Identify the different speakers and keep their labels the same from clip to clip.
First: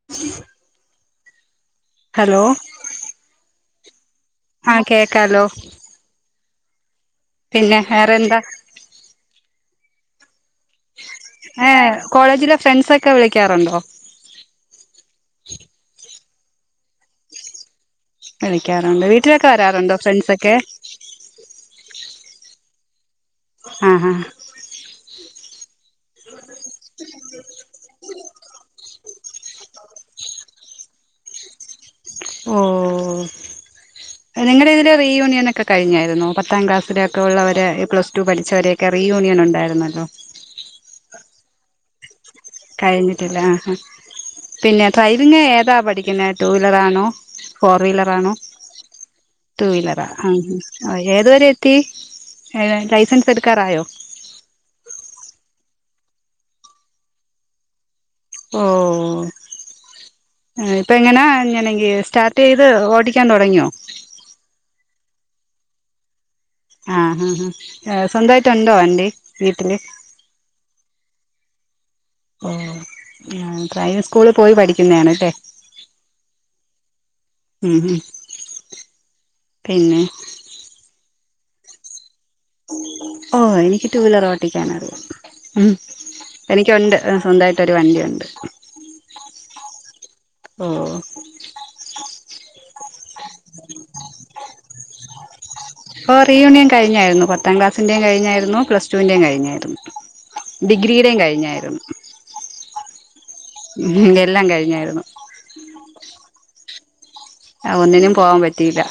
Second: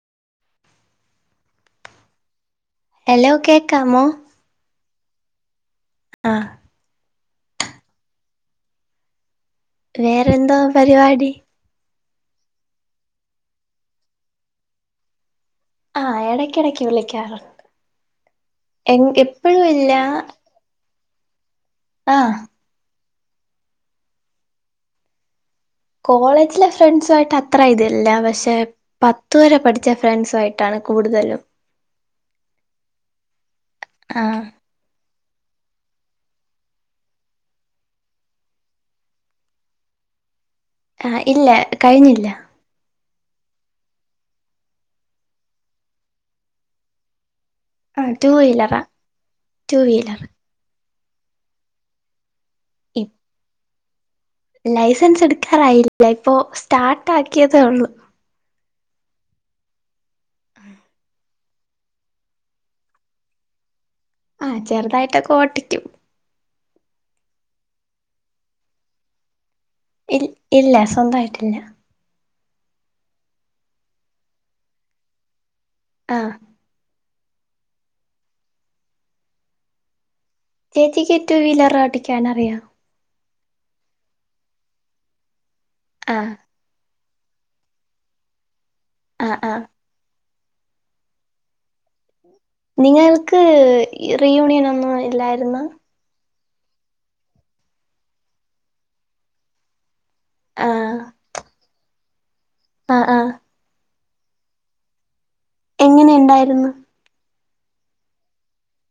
Speaker 1: [inaudible] Hello
Speaker 2: hello കേക്കാമോ
Speaker 1: ആഹ് കേക്കാലോ
Speaker 2: ആഹ്
Speaker 1: പിന്നെ വേറെന്താ
Speaker 2: വേറെന്തോ പരിവാടി
Speaker 1: ഏഹ് കോളേജിലെ ഫ്രൻസൊക്കെ വിളിക്കാറൊണ്ടോ
Speaker 2: ആഹ് എടയ്ക്കെടക്ക് വിളിക്കാറോ
Speaker 1: വിളിക്കാറൊണ്ട്. വീട്ടിലൊക്കെ
Speaker 2: ഇല്ല
Speaker 1: വരാറുണ്ടോ ഫ്രൻസെക്കെ
Speaker 2: ആഹ്
Speaker 1: ആഹാ
Speaker 2: കോളേജിലെ ഫ്രണ്ട്സുവായിട്ടത്... അത്ര ഇതില്ല പക്ഷെ പത്തുവരെ പഠിച്ച ഫ്രണ്ട്സുവായിട്ടാണ് കൂടുതൽ
Speaker 1: ഓ
Speaker 2: ആ
Speaker 1: നിങ്ങടെതിൽ റീയൂണനൊക്കെ കഴിഞ്ഞായിരുന്നു പത്താം ക്ലാസില്ക്കൊള്ളവര് പ്ലസ് ടു പഠിച്ചവരെക്കെ റീ യൂണിയനൊണ്ടായിരുന്നല്ലോ
Speaker 2: ആഹ് ഇല്ല കഴിഞ്ഞില്ല
Speaker 1: കഴിഞ്ഞിട്ടില്ല ആ പിന്നെ ട്രൈവിംഗ് ഏതാ പഠിക്കുന്ന ടു വീലറാണോ ഫോർ
Speaker 2: ആ ടു
Speaker 1: വീലറാണോ
Speaker 2: വീലറാ
Speaker 1: ടു വീലറാ ആ ആഹ് ഏതു വരെ എത്തി ഏഹ് ലൈസൻസെടുക്കാറായോ
Speaker 2: ലൈസെൻസെടുക്കാറായില്ല ഇപ്പൊ സ്റ്റാർട്ടാക്കിയതേള്ളൂ
Speaker 1: ഓഹ് ഇപ്പോം എങ്ങന അങ്ങനെണങ്ങി സ്റ്റാർട്ട് ചെയ്ത് ഓടിക്കാൻ തുടങ്ങിയോ
Speaker 2: ആ ചെറുതായിട്ടക്ക ഓട്ടിക്കും
Speaker 1: ആഹാഹാ സ്വന്തായിട്ടൊണ്ടോ വണ്ടി വീട്ടില്
Speaker 2: ഇൽ ഇല്ല സ്വന്തായിട്ടില്ല
Speaker 1: ഓ ഡ്രൈവിംഗ് സ്കൂളിൽ പോയി പഠിക്കുന്നയാണല്ലേ
Speaker 2: ആഹാ...
Speaker 1: ഉംമ് പിന്നെ
Speaker 2: ചേച്ചിക്ക് ടൂവീലറോട്ടിക്കാനറിയൊ?
Speaker 1: ഓ എനിക്ക് ടു വീലറോട്ടിക്കാനറിയാ
Speaker 2: ആ
Speaker 1: എനിക്കുണ്ട് സ്വന്തായിട്ടൊരു വണ്ടിയൊണ്ട്
Speaker 2: ആ ആ
Speaker 1: ഹോ
Speaker 2: നിങ്ങൾക്ക് റീയൂണിയനൊന്നുല്ലായിരുന്ന്
Speaker 1: ഓ റീയൂണിയൻ കഴിഞ്ഞായിരുന്നു പത്താം ക്ലാസിന്റെ കഴിഞ്ഞായിരുന്നു പ്ലസടുന്റേം കഴിഞ്ഞായിരുന്നു.
Speaker 2: ആഹ്
Speaker 1: ഡിഗ്രീടേം കഴിഞ്ഞായിരുന്നു.
Speaker 2: ആഹ് ആഹ്
Speaker 1: മ്ഹ് എല്ലാം കഴിഞ്ഞായിരുന്നു.
Speaker 2: എങ്ങനെണ്ടായിര് ന്നു?
Speaker 1: അ ഒന്നിനും പോവാൻപറ്റിയില്ല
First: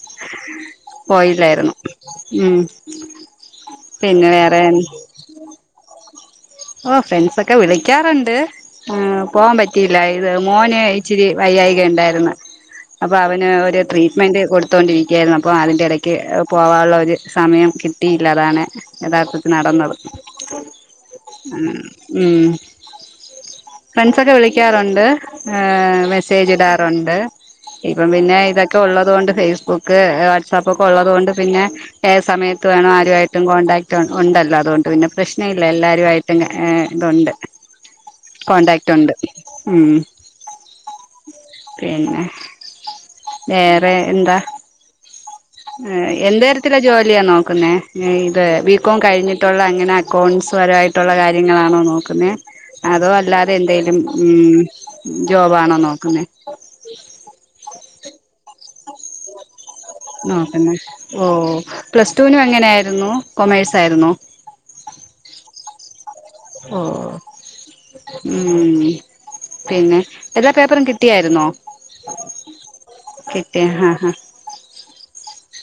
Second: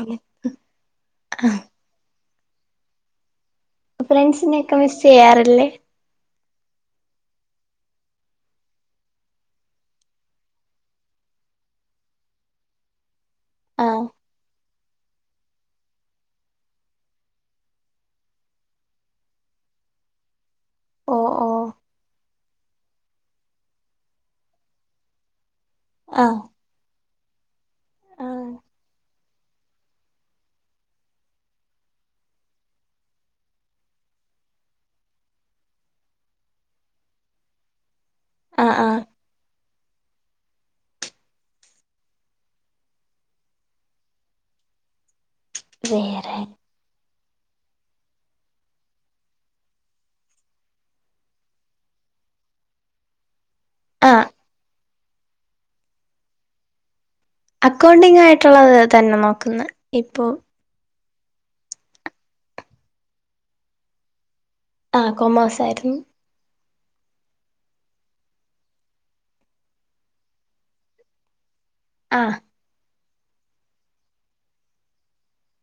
Speaker 1: [inaudible] പോയില്ലായിരുന്നു. ഉംമ്...
Speaker 2: ഫ്രണ്ട്സിനെയൊക്കെ മിസ്സെയ്യാറില്ലേ?
Speaker 1: അ ഫ്രണ്ട്സൊക്കെ വിളിക്കാറുണ്ട് മ് പോവാൻ പറ്റിയില്ലാ. ഇത് മോന് ഇച്ചിരി വയ്യായികണ്ടായിര്ന്ന് അപ്പ അവന് ഒരു
Speaker 2: ആഹ്
Speaker 1: ട്രീറ്റ്മെന്റ് കൊടു ത്തൊണ്ടിരിക്കായിരുന്നു അപ്പം അതിന്റെടയ്ക്ക് പോവാവുള്ളൊരു സമയം കിട്ടിയില്ലതാണ് യഥാർത്ഥത്തിൽ നടന്നത്.
Speaker 2: ഓ ഓ
Speaker 1: മ് ഫ്രണ്ട്സൊക്കെ വിളിക്കാറുണ്ട് ഏഹ്
Speaker 2: ആഹ്
Speaker 1: മെസ്സേജിടാറുണ്ട് ഇപ്പം പിന്നെ
Speaker 2: ആഹ്
Speaker 1: ഇതൊക്കെ ഉള്ളതോണ്ട് ഫേസ്ബുക് വാട്ട്‌സപ്പക്ക്ള്ളതോണ്ട് ഏ സമയത്ത് വേണരുമായിട്ടും കോൺടാക്ട് ഉണ്ടല്ലോ അതോണ്ട് പിന്നെ പ്രശ്നമില്ല രുവായിട്ട്ങ് ഏഹ് ഇതുണ്ട്
Speaker 2: ആഹ് ആഹ്
Speaker 1: കോൺടാക്ട്ടുണ്ട് മ് പിന്നെ വേറെഎന്താ? ഏഹ്
Speaker 2: വേറെ
Speaker 1: എന്തേ ത്തിലെ ജോലിയാ നോക്കുന്നേ ങേ ഇത് ബീകോം കഴിഞ്ഞിട്ടുള്ള എങ്ങനെ അക്കൗണ്ട്സ് പരമായിട്ട് ട്ടുള്ള കാര്യങ്ങളാണോ നോക്കുന്നേ അതോ അല്ലാ ത്തെന്തേലും
Speaker 2: ആഹ്
Speaker 1: ഉം ജോബാണോ നോക്കുന്നെ
Speaker 2: അക്കൗണ്ടിങ് ആയിട്ടുള്ളത് തന്നെ നോക്ക്ന്നേ...
Speaker 1: നോക്ക്ന്നെ ഓ.. പ്ലസ്ടുവിനും എങ്ങനായിരുന്നു കൊമേഴ്സായിരുന്നോ?
Speaker 2: ആഹ് കൊമോഴ്സായിരുന്നു.
Speaker 1: ഓഹ്... ഉം പിന്നെ എല്ലാ പേപ്പറും കിട്ടിയായിരുന്നോ?
Speaker 2: ആഹ്
Speaker 1: കിട്ടിയ ആഹ് ആഹ്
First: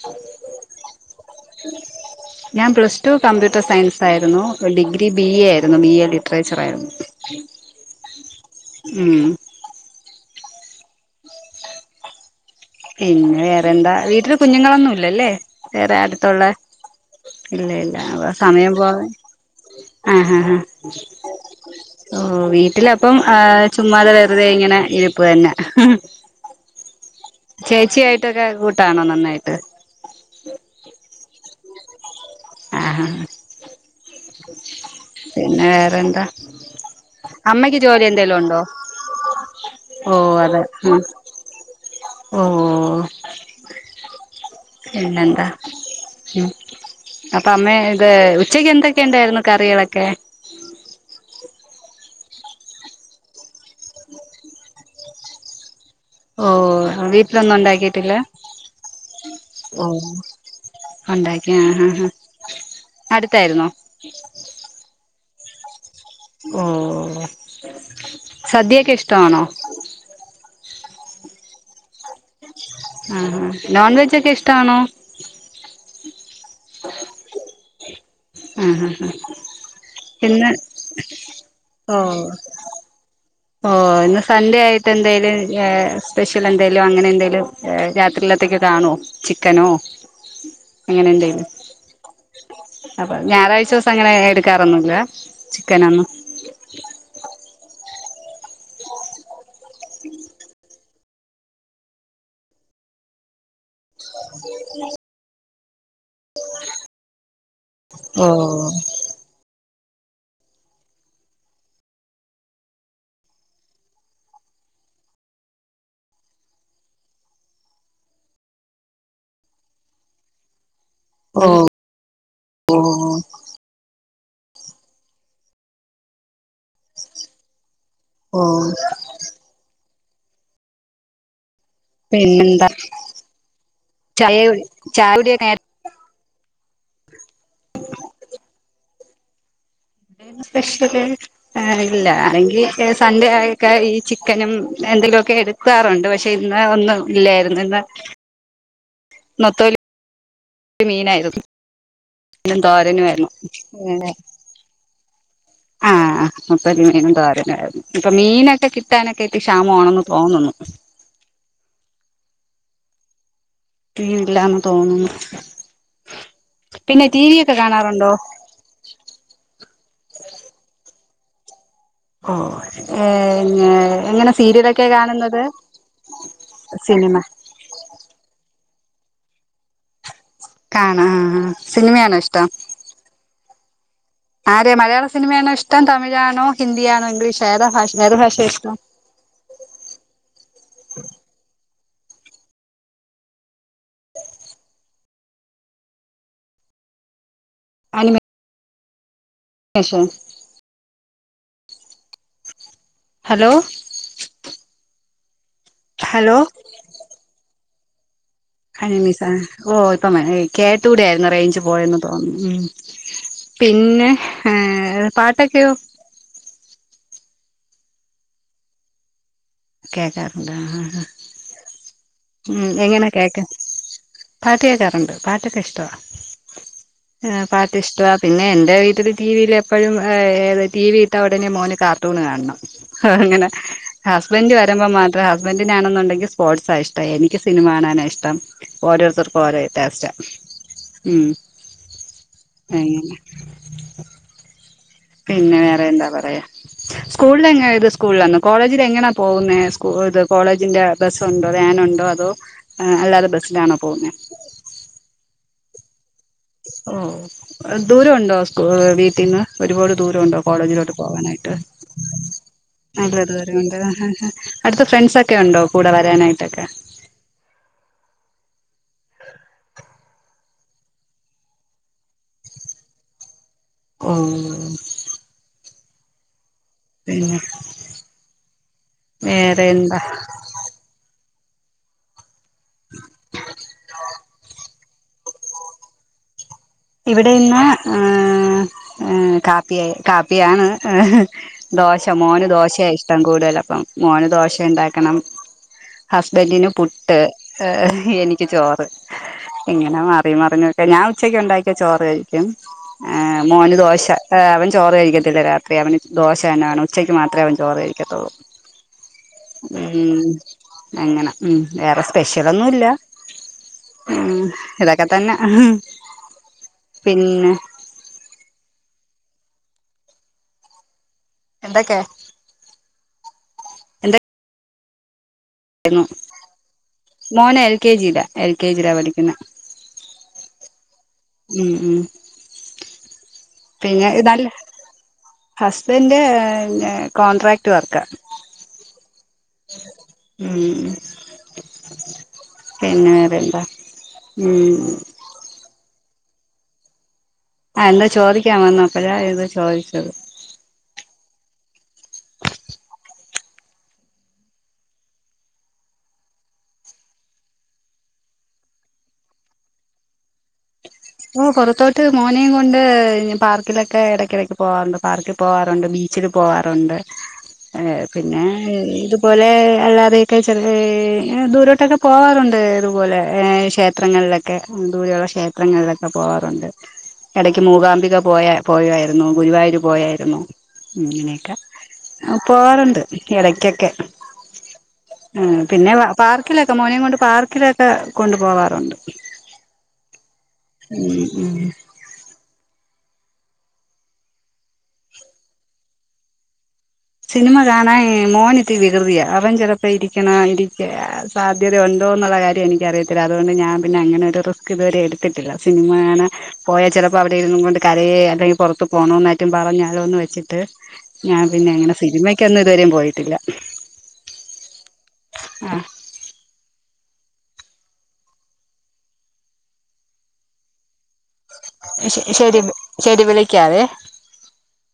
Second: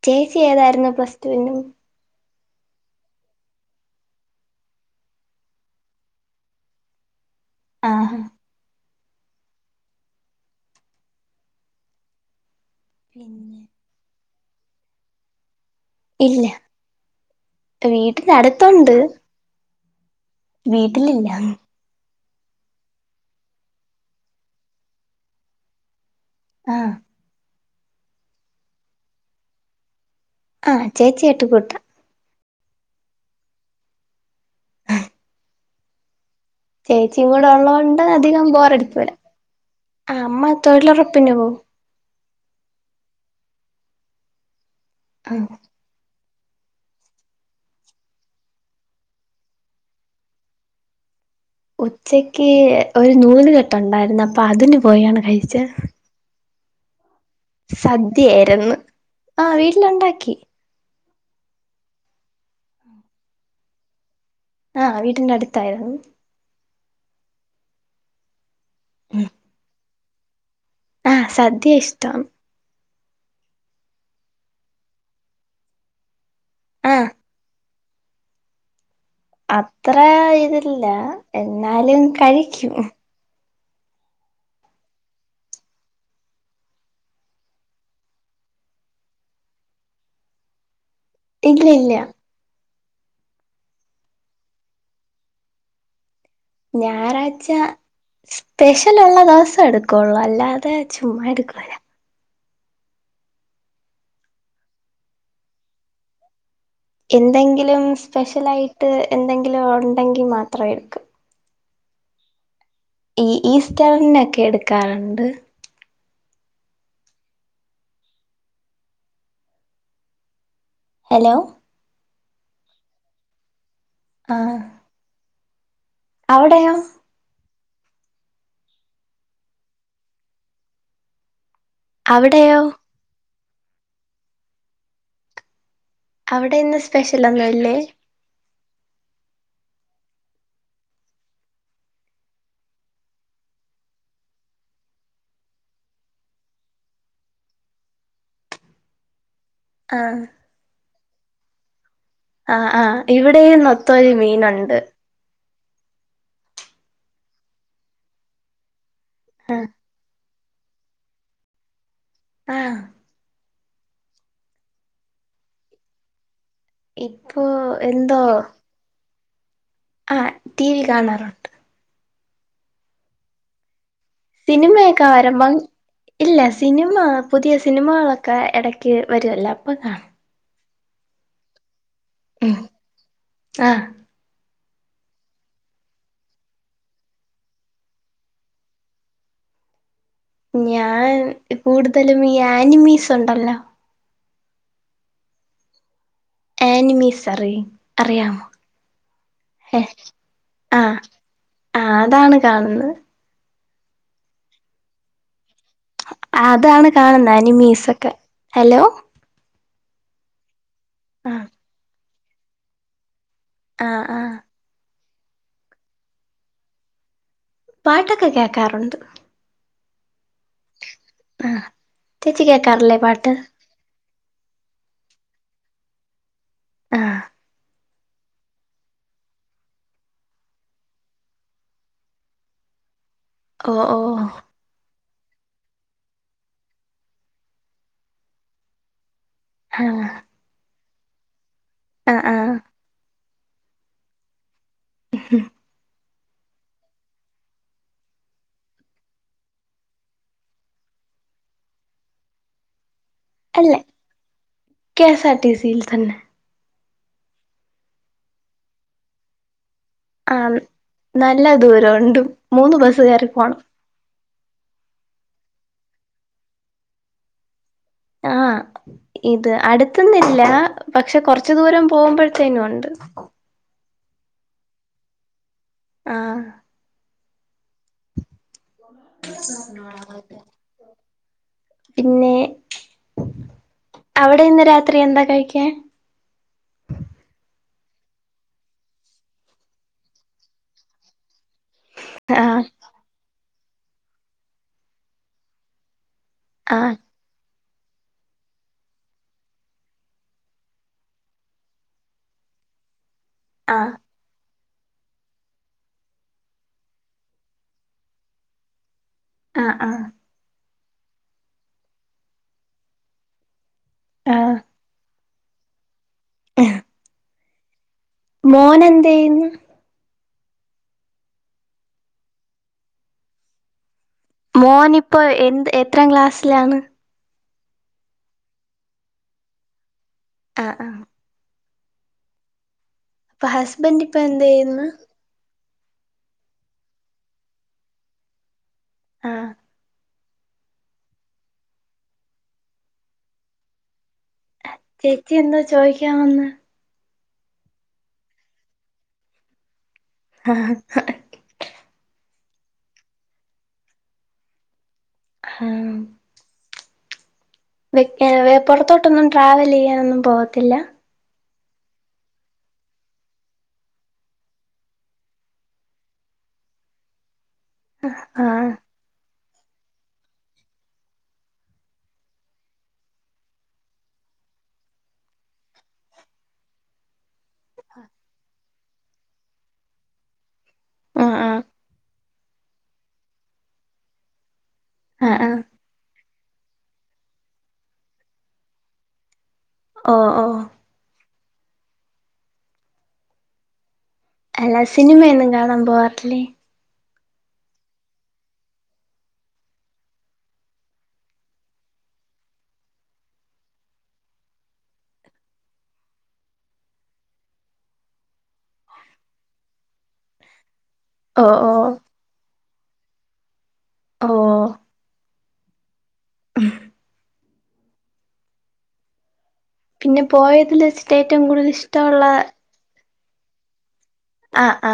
Speaker 2: ചേച്ചിയേതായിരുന്നു പ്ലസ് റ്റൂന്
Speaker 1: [unintelligible] ഞാൻ പ്ലസ് ടു കമ്പ്യൂട്ടർ സയൻസായിരുന്നു ഡിഗ്രി ബി എ ആയിരുന്നു ബി എ ലിറ്ററേച്ചർ ആയിരുന്നു.
Speaker 2: ആഹ്.
Speaker 1: ഉം
Speaker 2: പിന്നെ
Speaker 1: പിന്നെവേറെന്താ വീട്ടില് കുഞ്ഞുങ്ങളൊന്നുല്ലലെ? വേറെ അടുത്തുള്ള
Speaker 2: ഇല്ല
Speaker 1: ഇല്ല ഇല്ല ആവ് സമയം
Speaker 2: വീട്ടിനടുത്തുണ്ട്
Speaker 1: പോവാൻ ആഹ് ആഹ്
Speaker 2: വീട്ടിലില്ല
Speaker 1: അഹ് ഓഹ് വീട്ടിലപ്പം ചുമ്മാതെ വെറുതെ ഇങ്ങനെ ഇരിപ്പ് തന്നെയാ
Speaker 2: ആഹ്
Speaker 1: ചേച്ചിയായിട്ടൊക്കെ കൂട്ടാണോ നന്നായിട്ട്.
Speaker 2: ആഹ് ചേച്ചിയായിട്ട് കൂട്ടാ
Speaker 1: ആഹ്ഹ പിന്നെ വേറെന്താ
Speaker 2: ചേച്ചിയും കൂടെ
Speaker 1: അമ്മക്ക്
Speaker 2: ഉള്ളോണ്ട്
Speaker 1: ജോലി എന്തെലും
Speaker 2: അധികം
Speaker 1: ഉണ്ടോ
Speaker 2: ബോറടിക്കൂല ആ
Speaker 1: ഓഹ്
Speaker 2: അമ്മ
Speaker 1: അതെ ഉം
Speaker 2: തൊഴിലുറപ്പിന് പോവും
Speaker 1: ഓഹ്
Speaker 2: ആ
Speaker 1: പിന്നെന്താ ഉം അപ്പ അമ്മേത് ഉച്ചക്ക് എന്തൊക്കെണ്ടായിരുന്നു കറികളൊക്കെ
Speaker 2: ഉച്ചക്ക് ഒരു നൂല്കെട്ട് ഉണ്ടായിരുന്നു അപ്പ അതിന് പോയാണ് കയിച്
Speaker 1: ഓഹ് വീട്ടിലൊന്നും ഉണ്ടാക്കിട്ടില്ലെ
Speaker 2: സദ്യയായിരുന്നു ആ
Speaker 1: ഓഹ്
Speaker 2: വീട്ടിലുണ്ടാക്കി
Speaker 1: ഉണ്ടാക്കി ആഹ് അ അ അടുത്തായിരുന്നോ [unintelligible]
Speaker 2: ആഹ് വീടിന്റെ അടുത്തായിരുന്നു
Speaker 1: ഓഹ് സദ്യൊക്കെ ഇഷ്ടമാണോ
Speaker 2: ആഹ് സദ്യ ഇഷ്ടം
Speaker 1: ആഹ് നോൺവെജ്ജ്ക്കെ ഇഷ്ടാണോ
Speaker 2: ആ
Speaker 1: ഉം ഉം ഉം
Speaker 2: അത്രെ ഇതില്ല എന്നാലും കഴിക്കും
Speaker 1: ഓഹ് ഇന്ന് സൺഡേ ആയിട്ട് എന്തേലും എഹ് സ്പെഷ്ല് എന്തേലും അങ്ങനെ എന്തേലും ഏഹ് രാത്രിയിലത്തേക്ക് കാണോ ചിക്കനോ എങ്ങനെണ്ട്
Speaker 2: ഇല്ല ഇല്യ
Speaker 1: അപ്പ ഞായറാഴ്ച ദിവസം അങ്ങനെ എടുക്കാറൊന്നൂല്ലോ ചിക്കനൊന്നും
Speaker 2: ഞായറായ്ച്ച സ്പെഷലുള്ള ദിവസെ എടുക്കുള്ളൂ അല്ലാതെ ചുമ്മ എടുക്കൂല
Speaker 1: [unintelligible]
Speaker 2: എന്തെങ്കിലും
Speaker 1: ഓ
Speaker 2: സ്പെഷലായിട്ട് എന്തെങ്കിലും ഉണ്ടെങ്കി മാത്രം എടുക്കു ഈ ഈസ്റ്റേൻനോക്കെ എടുക്കാറുണ്ട് അലോ
Speaker 1: ഓ ഓ
Speaker 2: ആഹ് അവടെയോ
Speaker 1: ഓഹ്
Speaker 2: അവിടെയോ
Speaker 1: പിന്നെന്താ ചായകുടി ചായ ടിയൊക്കെ നേരെ
Speaker 2: അവിടെ ഇന്ന് സ്പെഷ്ല് ഒന്നൂല്ലെ
Speaker 1: സ്പെഷ്യല് എഹ് ഇല്ല അല്ലെങ്കി സൺഡേ ആയൊക്കെ ഈ ചിക്കനും എന്തെങ്കിലുക്കെ എടുത്ത് ക്കാറുണ്ട് പക്ഷെ ഇന്ന് ഒന്നും ഇല്ലായിരുന്നു ഇന്ന് നത്തോലി
Speaker 2: ആഹ്
Speaker 1: മീനായിരുന്നു പിന്നെ
Speaker 2: ആഹ് ആഹ്
Speaker 1: തോരനു ആയിരുന്നു
Speaker 2: ഇവിടെയും നൊത്തോലി
Speaker 1: ങ്ങനെ
Speaker 2: മീനുണ്ട്
Speaker 1: ആഹ് അപ്പൊ മീനും തോരനുഅയിരുന്നു ഇപ്പം മീനൊക്കെ കിട്ടാനൊക്കെ ഇത്തിരി
Speaker 2: ആഹ്
Speaker 1: ക്ഷാമമാണോന്ന് തോന്നുന്നു
Speaker 2: ആഹ്
Speaker 1: ടില്ലാന്ന് തോന്നുന്നു പിന്നെ
Speaker 2: ഇപ്പൊ
Speaker 1: ടിവിഒക്കെ കാണാറുണ്ടോ
Speaker 2: എന്തോ ആഹ് ടി വി കാണാറുണ്ട്
Speaker 1: ഓഹ് ഏഹ് എങ്ങ എങ്ങനെ സീരിയലൊക്കെ
Speaker 2: സിനിമയൊക്കെ
Speaker 1: കാണുന്നത്
Speaker 2: വരുമ്പം ഇല്ല സിനിമ പുതിയ സിനിമകളൊ ക്കെ എടയ്ക്ക് വേരുല്ലോ അപ്പോ കാണും.
Speaker 1: കാണആഹ് സിനിമയാണോ ഇഷ്
Speaker 2: ഉം ആഹ്
Speaker 1: ആരെ മലയാള സിനിമയാണോഷ്ടം തമിഴാണോ ഹിന്ദിയണോ ഇംഗ്ലീഷ് ഏത ഭാഷ് ഏത് ഭാശെഷ്ടം
Speaker 2: ഞാൻ കൂടുതലും ഈ ആനിമീസ് ഉണ്ടല്ലോ ആനിമീസ് അറിയ് അറിയാമോ ഏഹ്
Speaker 1: അനിമേഷൻ
Speaker 2: ആഹ് ആഹ് അതാണ് കാണുന്നത്
Speaker 1: ഹലോ ഹലോ
Speaker 2: അതാണ് കാണുന്ന അനിമീസൊക്കെ ഹലോ
Speaker 1: അനമീസാ ഓ ഇപ്പൊ കേട്ടുടായിരുന്നു
Speaker 2: ആഹ്
Speaker 1: റേഞ്ച് പോയന്ന് തോന്നുന്നു ഉം
Speaker 2: ആഹ്
Speaker 1: പിന്നെ
Speaker 2: ആഹ്
Speaker 1: ഹേപാട്ടൊക്കെയോ
Speaker 2: പാട്ടൊക്കെ കേക്കാറുണ്ട്
Speaker 1: കേക്കാറുണ്ട് ആ അഹ് ആഹ്
Speaker 2: ആഹ് ചേച്ചി കേക്കാറില്ലേ പാട്ട്
Speaker 1: കേക്ക പാട്ട് കേക്കാറുണ്ട് പാട്ടൊക്കെ ഇഷ്ട്ടാ
Speaker 2: ആഹ്
Speaker 1: പാ - ‌ ഇഷ്ടപിന്നെ എന്റെ വീട്ടില് ടിവിയില് എപ്പോഴും ടി വി ഇട്ട ഉടനെ മോന് കാർട്ടൂൺ കാണണം അത് അങ്ങനാ
Speaker 2: ഓ ഓ
Speaker 1: ഹസ്ബന്റ് വരുമ്പോ മാത്രം ഹസ്ബന്റിന് ആണെന്നുണ്ടെങ്കിൽ സ്പോർട്സ് ആ ഇഷ്ടം എനിക്ക് സിനിമ കാണാന ഇഷ്ടം ഓരോരുത്തർക്കും ഓരോ
Speaker 2: ആഹ്
Speaker 1: ടേസ്റ്റാ ഉം
Speaker 2: ആഹ് ആഹ്
Speaker 1: അങ്ങനെ പിന്നെ വേറെ എന്താ പറയാ സ്കൂളില് എങ്ങ ഇത് സ്കൂളിലാണ് കോളേജിൽ എങ്ങനണാ പോകുന്നേ ഇത് കോളേജിന്റെ ബസ്സുണ്ടോ വാനുണ്ടോ അതോ ആ അല്ലാതെ ബസ്സിലാണോ പോകുന്നേ
Speaker 2: കെഎസ്ആർ ടി സിയിൽ തന്നെ
Speaker 1: ഓ ദൂരമുണ്ടോ സ്കൂ വീട്ടിന്ന് ഒരുപാട് ദൂരുമുണ്ടോ
Speaker 2: ആഹ്
Speaker 1: കോളേജിലോട്ട്
Speaker 2: നല്ല
Speaker 1: പോവാനായിട്ട്
Speaker 2: ദൂരവുണ്ട് മൂന്ന് ബസ്സ് കയറി പോണം
Speaker 1: [unintelligible] അടുത്ത് ഫ്രണ്ട്സൊക്കെ ഉണ്ടോ കൂടെ വരാനായിട്ടൊക്കെ
Speaker 2: ആഹ് ഇത് അടുത്തന്നില്ല പക്ഷെ കൊറച്ച് ദൂരം പോകുമ്പോഴത്തേനും ഉണ്ട്
Speaker 1: ഓഹ് ഓഹ്
Speaker 2: ആഹ്
Speaker 1: പിന്നെ വേറെയെന്താ
Speaker 2: പിന്നെ അവിടെ ഇന്ന് രാത്രി എന്താ കഴിക്കാൻ
Speaker 1: ഇവിടെ ഇന്ന് കാപ്പിയ കാപ്പിയാണ് ദോശ മോന്
Speaker 2: ആഹ്
Speaker 1: ദോശയാ ഇഷ്ടം കൂടുതൽ അപ്പം മോന് ദോശ ഇണ്ടാക്കണം ഹസ്ബന്റിന്
Speaker 2: ആഹ്
Speaker 1: പുട്ട് ഏ എനിക്ക് ചോറ് ഇങ്ങനെ മാറി മറിഞ്ഞോക്കെ ഞാൻ ഉച്ചക്ക് ഉണ്ടാക്കി ചോറ് കഴിക്കും ആ മോന്
Speaker 2: ആഹ്
Speaker 1: ദോശ അവൻ ചോറ് കഴിക്കത്തില്ല രാത്രി അവന് ദോശ തന്നെ വേണം ഉച്ചയ്ക്ക് മാത്രമേ അവൻ ചോറ് കഴിക്കത്തെള്ളൂ
Speaker 2: ആഹ്
Speaker 1: ഉം അങ്ങനെ ഉം വേറെ സ്പെഷ്യലൊന്നുല്ല ഉം
Speaker 2: ആഹ്
Speaker 1: ഇതൊക്കെ തന്നെ
Speaker 2: [inaudible]
Speaker 1: പിന്നെ
Speaker 2: മോന് എന്ത് ചെയ്യുന്നു
Speaker 1: എന്തൊക്കെ
Speaker 2: മോൻ ഇപ്പം എന്ത് എത്രാം ക്ലാസ്സിലാണ്
Speaker 1: മോന് എൽ കെ ജിയിലാ എൽ കെ ജിയിലാ പഠിക്കുന്ന
Speaker 2: ആഹ് ആഹ്
Speaker 1: ഉം ഉം
Speaker 2: ഇപ്പൊ ഹസ്ബന്റ് ഇപ്പൊ എന്ത് ചെയ്യുന്നു
Speaker 1: ഹസ്ബന്റ് കോൺട്രാക്ട് വർക്കാ
Speaker 2: ആഹ്
Speaker 1: ഉം ഉം പിന്നെ വേറെയെന്താ ഉം
Speaker 2: ചേച്ചി എന്താ ചോദിക്കാൻ വന്നേ
Speaker 1: അല്ല ചോദിക്കാൻ വന്ന് അപ്പോഴ ഇത് ചോദിച്ചത്
Speaker 2: ആഹ് ആഹ് വെക്കാൻ പുറത്തോട്ടൊന്നും ട്രാവൽ ചെയ്യാനൊന്നും പോവത്തില്ല
Speaker 1: ഓ പൊറത്തോട്ട് മോനെയും കൊണ്ട് പാർക്കിലൊക്കെ ഇടയ്ക്കിടക്ക് പോവാറുണ്ട് പാർക്ക് പോവാറുണ്ട് ബീച്ച്ക്ക് പോവാറുണ്ട് ഏ പിന്നെ
Speaker 2: ആഹ്
Speaker 1: ഇത് പോലെ അല്ലാതെയൊക്കെ ചെലര് ങ്ങനെ ദൂരോട്ടൊക്കെ പോവാറുണ്ട് ഇതുപോലെ ഏ ക്ഷേത്രങ്ങളിലൊ ഒക്കെ ഉും ദൂരെള്ള ക്ഷേത്രങ്ങള്- ആഹാ പോവാറുണ്ട് ഇടക്ക് മൂകാംബിക പോയ പോയാരുന്നു. ഗുരുവായൂര് പോയാരുന്നു
Speaker 2: ആഹ്
Speaker 1: ഇങ്ങനെയൊക്കെ
Speaker 2: ആഹ്
Speaker 1: ആ പോവാറ്ണ്ട് ഇടക്കൊക്കെ.
Speaker 2: ആഹ്
Speaker 1: ആ
Speaker 2: ആഹ്
Speaker 1: പിന്നെ പാർക്കിലൊക്കെ മോനെംകൊണ്ട് പാർക്കിലൊക്കെ കൊണ്ടു പോവാറുണ്ട്.
Speaker 2: ഓ ഓഹൊ
Speaker 1: ഉം ഉം.
Speaker 2: അല്ല ശിനിമയൊന്നും കാണാൻ പോവാറില്ലേ?
Speaker 1: സിനിമ കാണാൻ മോനിത്തിരി വികൃതിയ. അവൻ ചിലപ്പോ ഇരിക്കണ ഇരിക്ക സാധ്യതയുണ്ടോ എന്നുള്ള കാര്യം എനിക്കറിയത്തില്ല. അതുകൊണ്ട് ഞാൻ പിന്നെ അങ്ങനെ ഒരു റിസ്ക് ഇതുവരെ എടുത്തിട്ടില്ല. സിനിമ കാണാൻ പോയാൽ ചിലപ്പോ അവിടെ ഇരുന്നും കൊണ്ട് കരയെ അല്ലെങ്കിൽ പുറത്തു പോണോന്നറ്റം പറഞ്ഞാലോന്ന് വെച്ചിട്ട് ഞാൻ
Speaker 2: ഓഹ്
Speaker 1: പിന്നെ
Speaker 2: ഓഹ്
Speaker 1: അങ്ങനെ സിനിമയ്ക്കൊന്നും ഇതുവരെയും പോയിട്ടില്ല.
Speaker 2: ഓഹൊ
Speaker 1: [unintelligible]
Speaker 2: ഉം.. പിന്നെ പോയതില് വെച്ച്
Speaker 1: ശെ ശെരി ശെരി വിളിക്കാവേ?
Speaker 2: ആ ആ